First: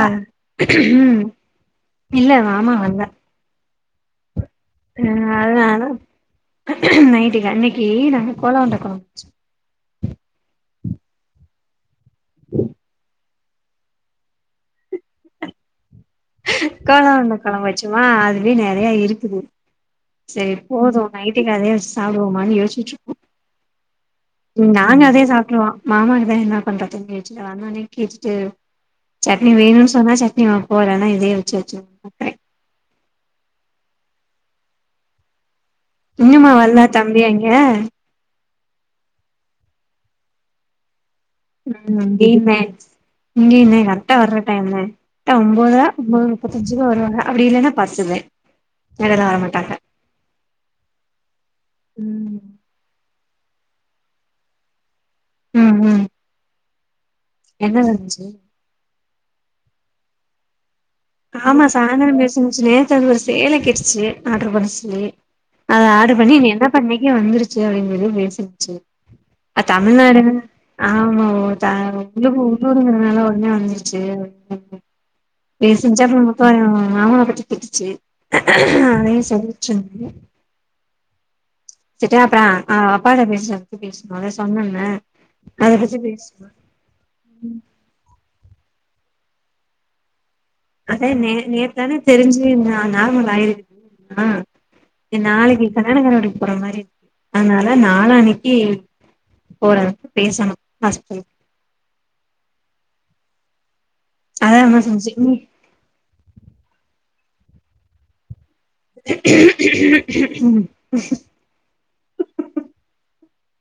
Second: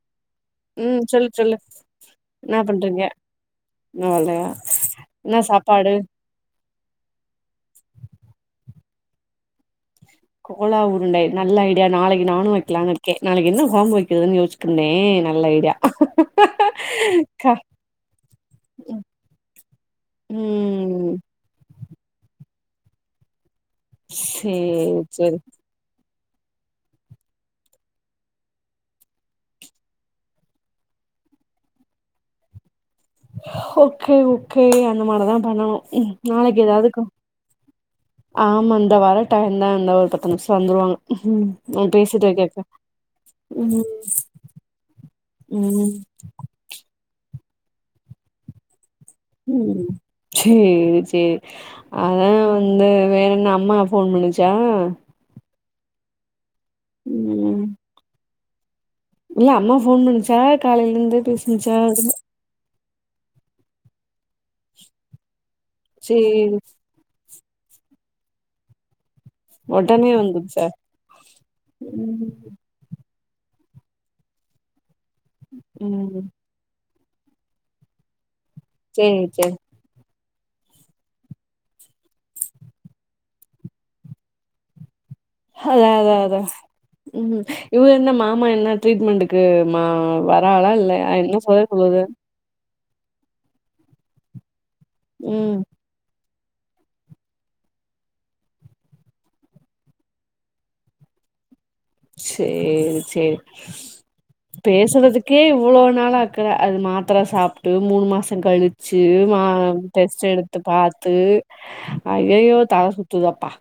ஆ ம் சொல்லு சொல்லு இல்ல மாமா வல்ல இன்னு வல்லையா ஆ அதனாலதா நைட்டுக்கு அன்னைக்கு நாங்க கோலா உருண்ட கொழம்பு வெச்சோ கோலா ஊருண்டை நல்ல ஐடியா நாளைக்கு நானு வக்கெலானு இருக்கே நாளைக்கு என்ன கொழம்பு வெக்கறதுன் யோசிச்சு ட்ருந்தே நல்ல ஐடியா கோலா உருண்ட க கொழம்பு வச்சமா அதுலயே நெறையா இருக்குது செரி போது ம் நைட் ட்டுக்கு அதே வெச்சு சாப்டுவோமானு யோசிச்சு ம் சேரி நாங்க அதே சேரி சாப்ட்ருவோ மாமாக்குதா என்ன பண்றதுன் கேட்டு நா வந்தோனே கேட்டுட்டு சட்னி வேணுன்னு சொன்னா சட்னி வப்போ இல்லேன்னா இதே வச்சு வச்சுரு ஓகே ஓகே அந்த மாதிரிதா பண்ணமனு இன்னுமா நாளைக்கு வர்ல எதாவதுக்கு தம்பி அங்க ஆமா இந்தா வர டைம் தா அந்த ஒரு பத்து நிமிஷோ வந்துருவாங்க ம் ஓ பேசிட்டு வக்கேக்க இங்க இங்க எங்க அத்த வர்ற டைமு அத்த ஒன்போதுற ம் ஒன்போது முப்பத்தஞ்சுக்கு வருவாங்க அப்புடி இல்லேன்னா பஸ்சுதா ம் சேரி சேரி அதா ம் வந் ந்து வேற என்ன அம்மா ஃபோன் பண்ணுச்சா ம் ம் ம் என்ன நடந்துச்சு இல்ல அம்மா ஃபோன் பண்ணுச்சா காலையிலருந்து ஆமா சாயந்தரோ பேசு முட்ச்சு நேத்து அது ஒரு சேல கேட்டுச்சு ஆர்டரு பண்ண சொல்லி அத ஆர்டரு பண்ணி நீ சேரி என்ன பண்ணக்க வந்துருச்சு அப்டின்னுத பேசிருச்சு அ ஒடனே தமிழ்நாடு அன்ன வந்துச்சா ஆமா ஓ ம் [unintelligible] டூருங்குறனாலா ஒட்னே வந்துருச்சு பேசுஞ்சு அப்பறோ ம் முத்துவாரே மாமாவ மாமாவ பத்தி கேட்டுச்சு சேரி அதையு சேரி சொல்ட்டுருந்தே சிட்டே அப்பறோ ஆ அப்பாட்ட பேசுறதுக்கு பேசணு அத சொன்னேன்னு அதா அதா அதா ம் இவுக என்ன மாமா என்ன ட்ரீட்மெண்டக்கு மா வா அதா நே நேத்து தானே தெரிஞ்சு நா நார்மல் ஆயிருக்குது ஆ ஏ ம் நாளக்கி கல்யாணக்கார வீட்டுக்கு போற மாரி இருக் அதுனால நாளானக்கி போற பேசணு ஹாஸ்பிட்டலுக்கு சேரி சேரி அதா அம்மா சொன்னுச்சு பேசுறதுக்கே இவ் எவ்ளோ நாளாக்குற அது மாத்துர சாப்ட்டு மூணு மாசங் கழுச் ச்சு மா டெஸ்ட் எடுத்து ம் பாத்து அய்யய்யோ தல சுத்துதப்பா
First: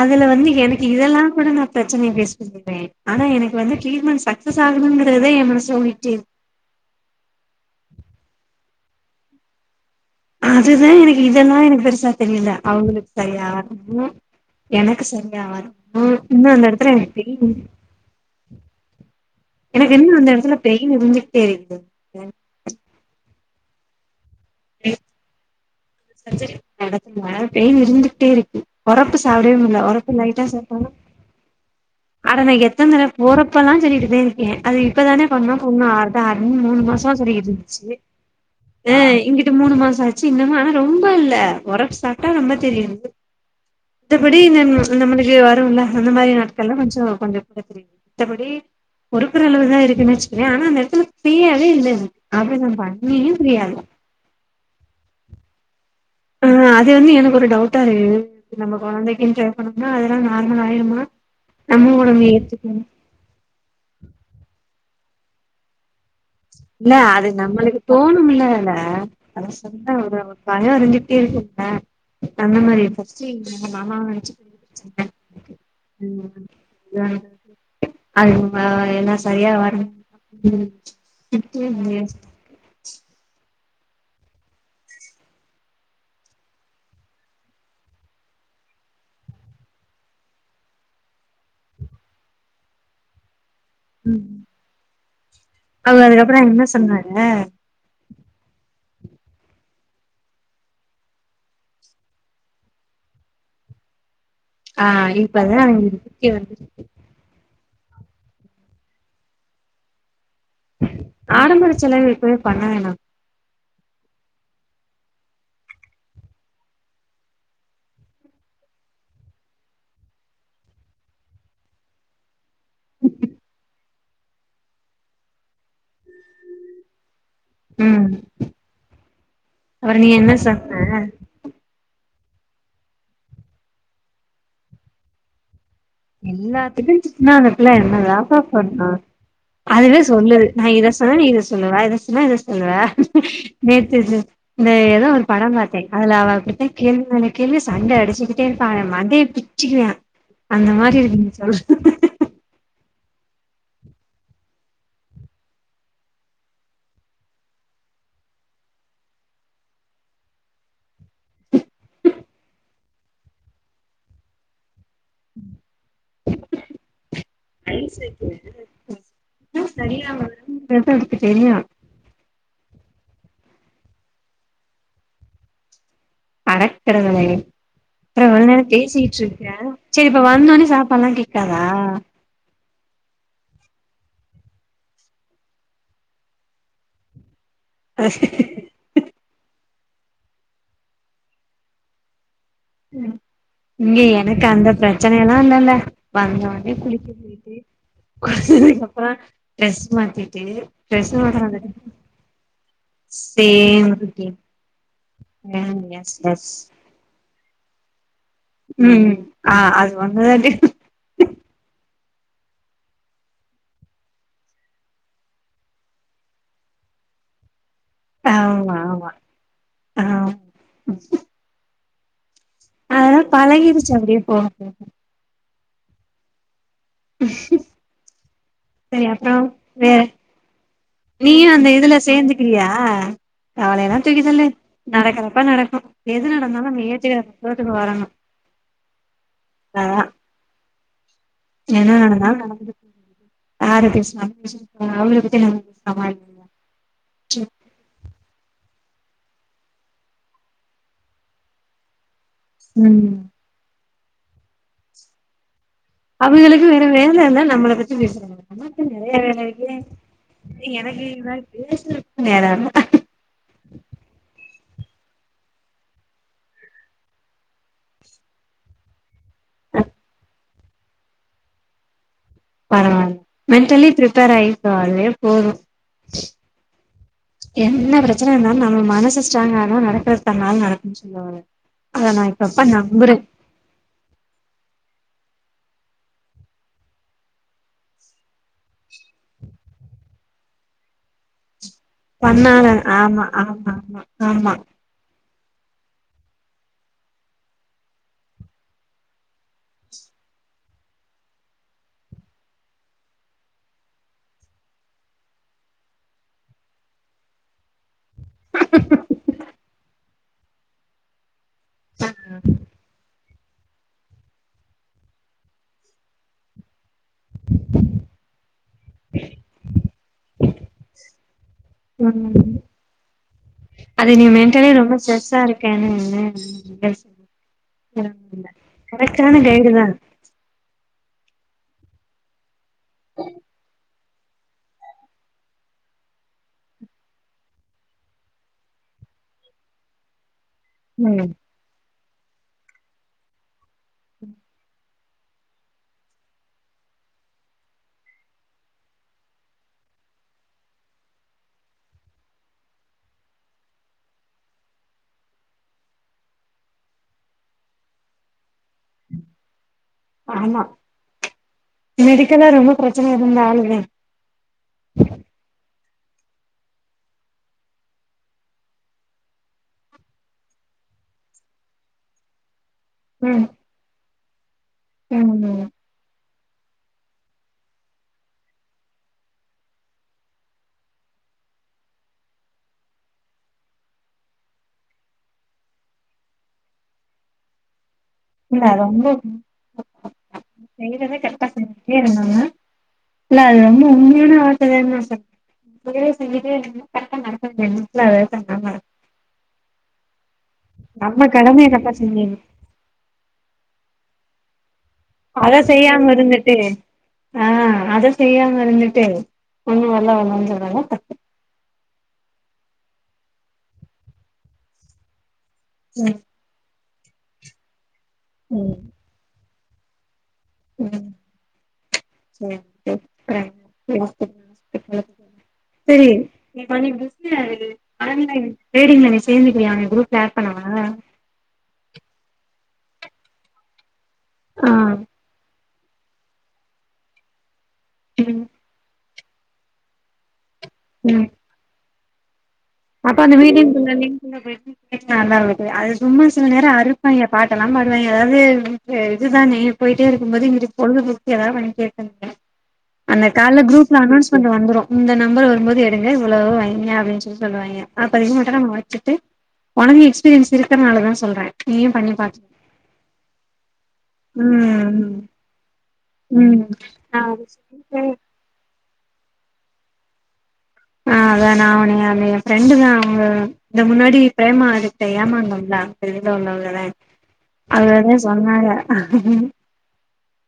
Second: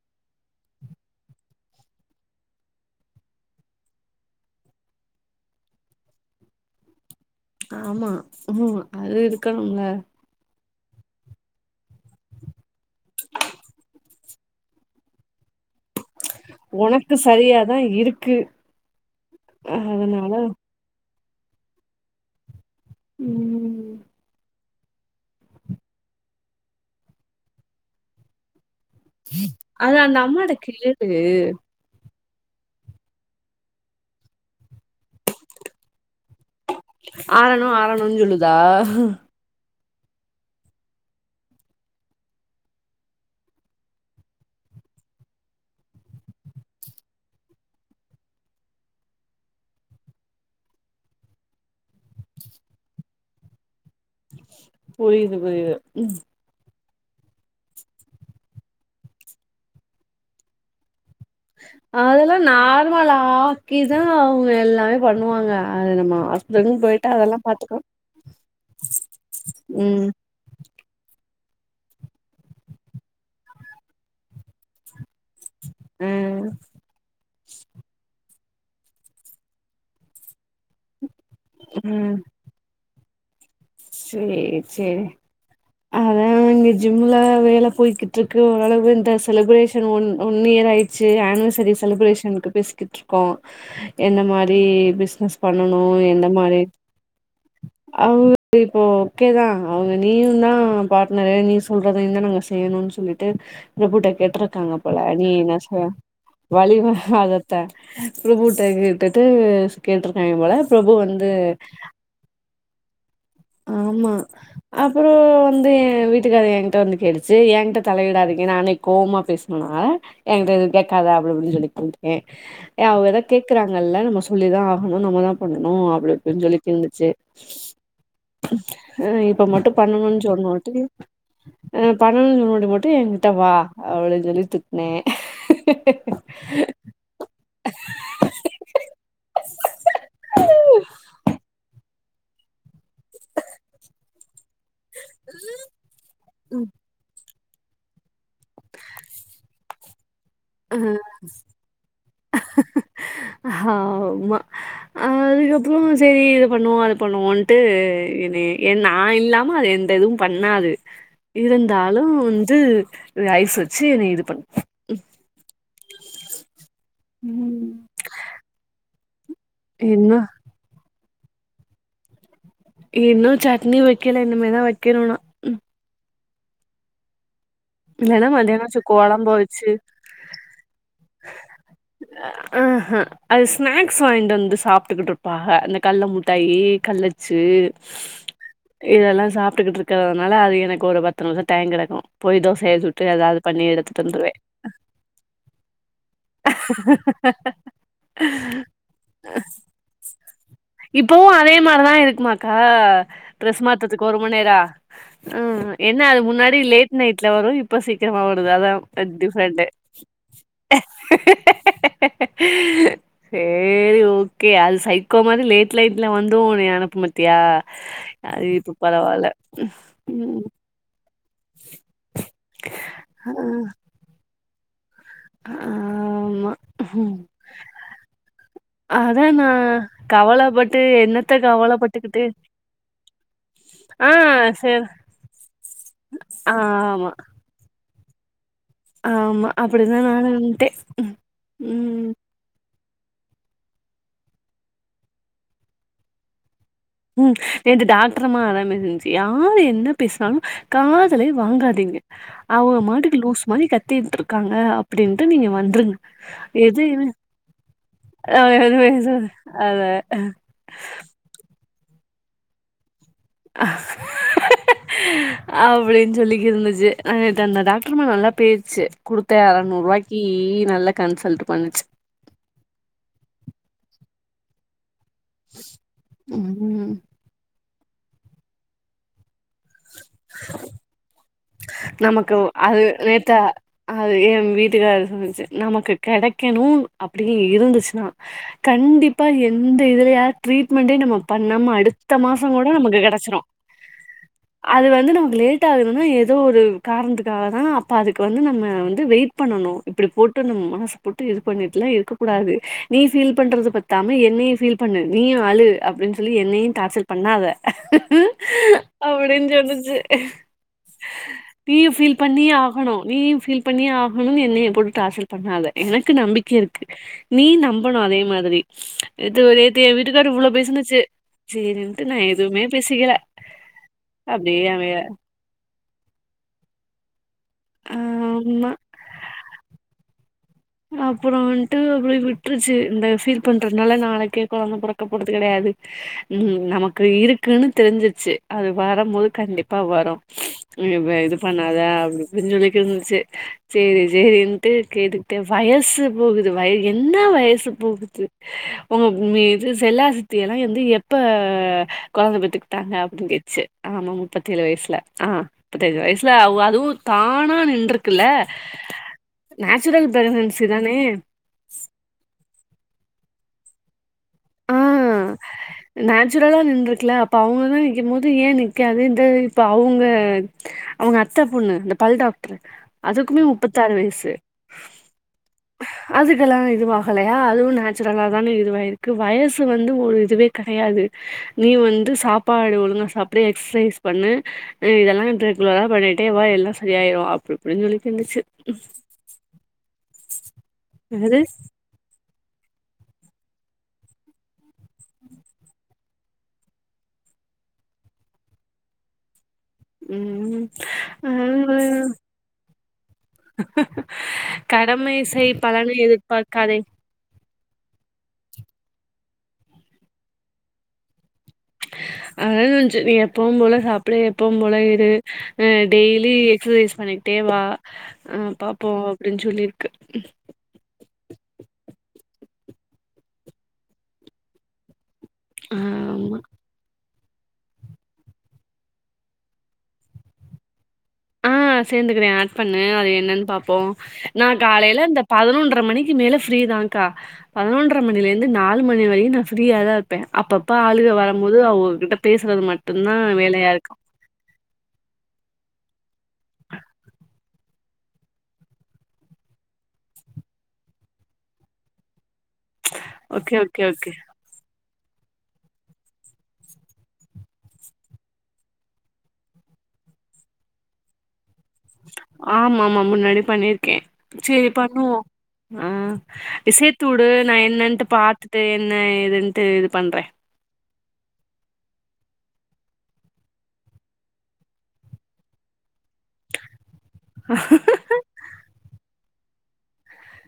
அதுல வந்து எனக்கு இதல்லா கூட நா ப்ரச்சனைய பேஷ் பண்ணிப்பே ஆனா எனக்கு வந்து ட்ரீட்மெண்ட் சக்சஸ் சஸ் ஆகணுங்குறது தா எ மனசுல ஓடிட்டே இருக் ஆமா ம் அது இருக்கணும்ல அதுதா எனக்கு இதெல்லா எனக்கு பெருசா தெரியல அவுங்களுக்கு சரி ஆகணும்னு எனக்கு சரியா ஆவாது ஆ இன்னு அந்த எடத்துல எனக்கு உனக்கு பெயின் இருக்கு சரியாதான் இருக்கு எனக்கு இன்னு அதனால அந்த எடத்துல பெயின் இருந்துகிட்டே இருக்கு ம் சர்ஜரி நடக்குங்க பெயின் இருந்துகுட்டே இருக்கு ஒரப்பு சாப்டவே முட்ல அது ஒரப்பு அந்த லைட்டா அம்மாட்ட சாப்டோனா கேளு அட நா எத்தன் தடவ போறப்பல்லா சொல்லிட்டுதா இருக்கே அது இப்பதானே பண்ணோ புண்ணு ஆரட்டு ஆரட் மூணு நாளு மாசமா ஆரணு சொல்லிகிட்ருந்துச்சு ஆரணுன்னு சொல்லுதா அ இங்கிட்டு மூணு மாசோ ஆச்சு இன்னுமு ஆனா ரொம்ப இல்ல ஒரப்பு சாப்ட்டா ரொம்ப தெரியுது மத்தபடி நம்ம நம்மளுக்கு வருல்ல அந்த மாரி நாட்கள்லா கொஞ்சோ கொஞ்ச கூட தெரியுது மத்தபடி பொறுக்குற அளவுதா இருக்குன்னு வச்சுக்குவே ஆனா அந்த எடத்துல ஃப்ரீயாவே இல்ல எனக்கு அத நா பண்ணியு ஃப்ரீயா இல்ல புரியுது புரியுது ம் ஆ அது வந்து எனக்கு ஒரு டவுட்டாருக்கு நம்ம கொழந்தைக்குன் கேர் பண்ணோம்னா அதெல்லா நார்மல் ஆயுருமா அதல்லா நார்மல் ஆக்கிதா அவுங்க எல்லாமே பண்ணுவாங்க அது நம்ம அ இல்ல அது நம்மளுக்கு தோணுமில்லல அத சொன்ன ம் ஒரு பய இருந்துட்டே இருக்குல்ல அந்த மாதிரி ஃபர்ஸ்ட் எங்க மாமாவ நெனச்சு ச்சுங்க ஆ ம் வேற அது என்ன வரவர எல்லா சரியா வரு ம் புக்கு முழியஸ் சேர் சேரி அதா இங்க ஜிம்ல வேல போய்கிட்ருக்கு ஓரளவு இந்த செலிப்ரேஷன் ஒன் ஒன் இயர் ஆயி சேர் ஆனிவர்சரி செலிப்ரேஷனுக்கு பேசிக்கிட் இருக்கோ என்ன மாரி பிசினஸ் பண்ணனு அவர் என்ன அதுக்கப்புற மாரி சொன்னாரு அவங்க இப்போ ஓகேதா அவுங்க நீயும் தா பார்ட்னரு நீ சொல்றதையு தா நாங்க செய்யணுன் சொல்லிட்டு பிரபுட்ட கேட்ருக்காங்க ஆ போல நீ இப்பதா என்ன சொல்ல அவங்களுக்கு புத்தி வந்துரு வலிமா அதத்தா பிரபுட்ட கேட்டுட்டு கேட்ருக்காங்க போல பிரபு வந்து ஆடம்பர செலவு எப்பயுமே பண்ண வேணா ஆமா அப்பற வந்து எ வீட்டுக்காரு எங்கிட்ட வந்து கேட்டுச்சு என்கிட்ட தலையிடாதிங்க நானே கோவமா பேசுணுனா எங்கிட்ட எது கேக்காத அப்டி இப்டின் சொல்லிட் வந்ட்டே ஏ அவங்கதா கேக்குறாங்கல்ல நம்ம சொல்லிதா ஆகணு நம்ம தா பண்ணணு அப்டி இப்டின்னு சொல்லிட்டு இருந்துச்சு ம் இப்ப மட்டு அப்புற நீ பண்ணணுன் என்ன சொன்னோட்டு சொன்ன என்ன பண்ணனுன் சொல்லு போது மட்டு ஏ கிட்ட வா அப்டின் சொல்லி திட்னே எல்லாத்துக்கு திட்னா அந்த புள்ள என்னதாப்பா பண்ணு அதுவே சொல்லுது நா இத சொன்னா நீ இத சொல்லுவ இத சொன்னா இத சொல்லுவ நேத்து இந்த ஏதோ ஒரு பட பாத்தே அதுல அவ இப்டிதா ம் கேள்வி மேல கேள்வி சண்ட அடிச்சிகிட் கேப்பா அவ மண்டய பிச்சுக்குவா அந்த மாரி இருக்கு நீ சொல்றது ஹ ஆமா. அ அதுக்கப்ற சரி இது பண்ணுவோ அது பண்ணுவோன்ட்டு என்னய எ நா இல்லாம அது எ எதுவு பண்ணாது இருந்தாலு வந்து ஐஸ் வச்சு என்னய இது பண்ணு ம். இன்னு பெப்படுக்கு தெரியு இன்னு சட்னி வைக்கல இனிமேதா வைக்கணு நா அடக்கடவுளே இல்லன்னா மத்தியானம் சு கொழம்ப வச்சு சரி இப்ப வந்தோனே சாப்பாட்லா கேக்காத ஆஹ அது ஸ்நாக்ஸ் வாங்கிட்டு வந்து சாப்ட்டுக்கிட்டு இருப்பாக அந்த கள்ளமிட்டாயி கள்ளச்சு இதெல்லா சாப்ட்டுக்கிட்டு இருக்குறதுனால அது எனக்கு ஒரு பத்து நிமிஷ டைங் கெடைக்கு போய் தோச ய சுட்டு ஏதாவது பண்ணி இங்க எடுத்துட்டு வந்துருவே. எனக்கு அந்த பிரச்சனையெல்லா இல்லல்ல வந்தோனே குளிக்க போயிட்டு குடுத்ததுக்கு அப்புறோ ட்ரெஸ் மாத்திட்டு ட்ரெஸ் இப்பவு அதே மாத்துனதுக்கு மாதிரிதா இருக்குமாக்க டிரஸ் சேம் மாத்துறதுக்கு ஒரு மணி ரொட்டீன் நேர ம் என்ன எஸ் அது எஸ் முன்னாடி லேட் நைட்ல வரு இப்ப சி க்கிரமா வருது அதா அ ம் ஆ டிஃப்ரண்ட்டே அது ஒன்னுதா டி சே ரி ஓகே அது சைக்கோ மாதிரி லேட் லைட்ல வந்து உன்னைய அனுப்பு பத்தியா அது இப்ப ஆமா பரவால்ல ம் ம் ம் க்கு அதெல்லா ஆ பழகிறிச்சு அப்டியே போக போக ஆமா ம் சரி அப்பற வேற கவலப்பட்டு என்னத்த நீயு அந்த இதுல கவலப்பட்டுக்கிட்டு சேந்துக்கிறியா காலையல்லா ஆ துக்கிதல்லு சேர் நடக்கறப்ப நடக்கும் நடந்தாலு ந ஆமா நேற்று ரோடுக்கு வரன்னு ஆமா அப்டிதா நானு வந்ட்ட என்ன நடந்தாலு நடக்குது யாரு எப்டி பேசுனாலு பேசிட்டு போகட்டு அவுங்கள பத்தி என்ன நம்மளுக்கு [unintelligible] ம் நேத்து டாக்டரம்மா அதா பேசுன்னுச்சு யார் என்ன பேசுனாலு காதுலே வாங்காதீங்க. அவங்க ம் மாட்டுக்கு லூஸ் மாதிரி கத்தட்டு இருக்காங்க அப்டின்னுட்டு நீங்க வந்துருங்க. அவங்களுக்கு வேற எதுமே வேல இல்ல நம்மளை பத்தி பேசுறாங்க நம்மளுக்கு நெறைய வேல இருக்கு அத எனக்கு இதுமாரி பேசுறதுக்கு நேர இல்ல அப்டின்னு சொல்லிகி இருந்துச்சு அ நேத்து அந்த டாக்டருமா நல்லா பேசுச்சு. குடுத்த அறநூறுவாய்க்கி நல்லா கன்சல்ட் பண்ணுச்சு பரவாயில்ல மென்டலி பிரிப்பர் ஆயிக்கோ அதுவே போதும் ம் என்ன பிரச்சனை இருந்தாலு நம்ம மனசு ஸ்ட்ராங்கானா நடக்குறது தன்னால நடக்குன்னு சொல்லுவாங்க. அத நா இப்ப இப்ப நம்புற அ அது எய வீட்டுக்கார் சொல்ச்சு நமக்கு கிடைக்கணு அப்டின்னு இருந்துச்சுன்னா கண்டிப்பா எந்த இதுலயாது ட்ரீட்மெண்டே நம்ம பண்ணாம அடுத் அடுத்த மாச கூட பண்ணாத நமக்கு ஆமா கிடைச்சிரு ஆமா ஆமா ஆமா அது வந்து நமக்கு லேட் ஆகுதுனு எது ஏதோ ஒரு காரணத்துக்காக தா அப்போ அதுக்கு வந்து நம்ம வந்து வெயிட் பண்ணணு இப்டி போட்டு நம்ம மனசு போட்டு இது பண்ணிட்டுலா இருக்கக்கூடாது நீ பீல் பண்றது பத்தாம என்னைய பீல் பண்ணு நீ அழு அப்டின்னு சொல்லி என்னையு டார்ச்சல் பண்ணாத அப்டின்னு சொல்லுச்சு நீயு ஃபீல் பண்ணி ஆகணு நீயு ஃபீல் பண்ணியே ஆகணும்னு என்னய போட்டு டார்ச்சர் பண்ணாத எனக்கு நம்பிக்க இருக்கு நீ நம்பனு அதே மாதிரி இது நேத்து வீட்டுக்காரு இவ்வளோ பேசுன்னுச் சு சரிண்டு நா ம் எதுவுமே பேசிக்கல அப்டியே அமதியா [unintelligible] ஆமா கரெக்ட் ஆனா டைரி தா அப்பற வந்துட்டு அப்பய் விட்டுருச்சு இந்த ஃபீல் பண்றதுனால நாளைக்கே குழந்த பற புறக்க போறது கிடையாது ம் நமக்கு இருக்குன்னு தெரிஞ்சிச்சு அது வரு போது கண்டிப்பா வரு இ ம் இது பண்ணாதா அப்டி இப்டின்னு சொல்லி இருந்துச்சு சரி சரின்ட்டு கேட்டு வயசு போகுது வய என்ன வயசு போகுது உங்க மீது செல்லா சத்தி எல்லா வந்து எப்ப குழந்தை பெத்துக்கிட்டாங்க அப்டின்னு கேட்ச்சு ஆமா முப்பத்தி ஏழு வயசுல ஆ முப்பதி ஏழு வயசுல ஆகு அதுவு தானா நின்றருக்குல்ல நேச்சுரல் ப்ரேகானன்சி தானே மெடிக்கல்லா ரொம்ப பிரச்சன இருந்த ஆளுத ஆ நேச்சுரலா நின்று இருக்குல்ல அப்ப அவங்கதா நிக்கும் போது ஏய நிக்காது இது இப்ப அவங்க அவங்க அத்த பொண்ணு இந்த பல் டாக்டரு அதுக்குமே முப்பத்த ஆறு வயசு ம் ம் அதுக்கெல்லா இதுவாகலையா அதுவு நேச்சுரலாக தான இதுவாகிருக்கு வயசு வந்து வந்து ஒரு இதுவே கெடையாது நீ வந்து சாப்பாடு ஒழுங்கா சாப்புடு எக்ஸஸைஸ் பண்ணு இ இதெல்லா ரெகுலரா பண்ணிட்டே வா எல்லா சரி ஆயிரு அப்டி இப்டின்னு சொல்லி இருந்துச்சு ம்போ எகிட்ட அதா என்னது கரெக்டா சொல்லிகிட்டே இருந்தாங்க இல்ல அது வந்து உண்மையான வார்த்த தானே ச இப்ப கெடா சொல்லிட்டே இருந்து கரெக்டா நடக்க வேண்டியதுலா [unintelligible] ம் ம் நம்ம கடமைய அதுவு கரெக்டா செஞ்சிர்னு கடமையை செய் அத பலனை செய்யாம இருந்துட்டு எதிர்பார்க்காதே ஆ அத செய்யாம இருந்துட்டு ஒண்ணு வரல வர்ல சொல்றாங்க ட அதா சொல்லச்சு நீ எப்பவும் போல சாப்புடு எப்பவும் போல இரு அ ம் டெய்லி எக்சசைஸ் பண்ணிக்கிட்டே வா ஆ ம் பாப்போ அப்டின்னு சொல்லியிருக்கு ம் சரி [unintelligible] [inaudible] சரி ஆமா நீ பண்ணி எப்டி இதுலகது ஆன்லைன் டிரேடிங்ல நீ சேந்துக்கிறியா உன்ன குரூப்ல ஆட் பண்ணவா ஆ சேர்ந்துக்கிறே ஆட் பண்ணு அது என்னன்னு பாபோ நா ஆ காலையில அந்த பதினொன்ர மணிக் மேல ஃபிரீ தா கா பதினொன்ர மணில ம் இருந்து நாலு மணி வரையு நா ஃபிரீயாதா பே அப்பப்ப ஆளுங்க வரும் போது அவங்ககிட்ட பேசுறது மட் அக்கா அந்த மிட்டிங்குள்ள லிங்க் உள்ள போய்ட்டு கேக்க நல்லா இருக்கு அது சும்மா சில நேர அறுப்பாங்க பாட்டெல்லா பாடுவாங்க அதாவது அ இதுதானே போயிட்டே இருக்கும்போது இங்க பொழுதுபோக்கு ஏதா வண்டி எடுத்தன்ட்டே அந்த ஓகே கால்ல ஓகே குரூப்ல ஓகே அண்ணோன்ஸ்மென்ட் வந்துடு வந்துரு இந்த நம்பர் வரும்போது எடுங்க இவ்ளோவு வைங்க அப்டின்னு சொல் சொல்லுவாங்க அப்ற இது மட்டு நா வச்சட்டு ஒனக்கு எக்ஸ்பீரியன்ஸ் இருக்குறனாலதா சொல்றே நீயு பண்ணி பாத்துக்க ஆமா ஆமா முன்னாடி பண்ணிருக்கே செரி ம் பண்ணுவோ ஆ ம் நீ சேத்து ஆ வுடு நா என்னன்ட்டு பாத்தட்டு என்ன ஏதுன்ட்டு இது பண்றே ஆ அதா நா அவன அந்த எ ஃப்ரெண்டு தா அவங்க இந்த முன்னாடி பிரேமா கிட்ட ஏமாந்தோம்ள அதுல வந்தவங்கதா அவளதா சொன்னாங்க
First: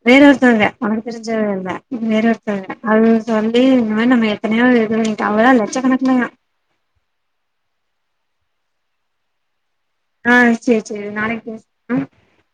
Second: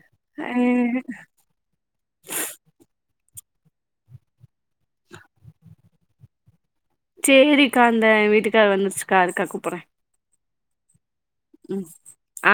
வேற அ ஒருத்தவங்க உனக்கு தெரிஞ்சங்க இல்ல வேற ஒருத்தவங்க அது சொல்லி இந்த மாரி நம்ம எத்தனையோ இது நி அவ்ளதா லட்சக்கணக்குல சேரிக்கா அந்த வீட்டுக்கார் வந்துருச்சுக்கா இருக்கா கூப்புறே ஆ சேரி செரி நாளைக் ம் ஆ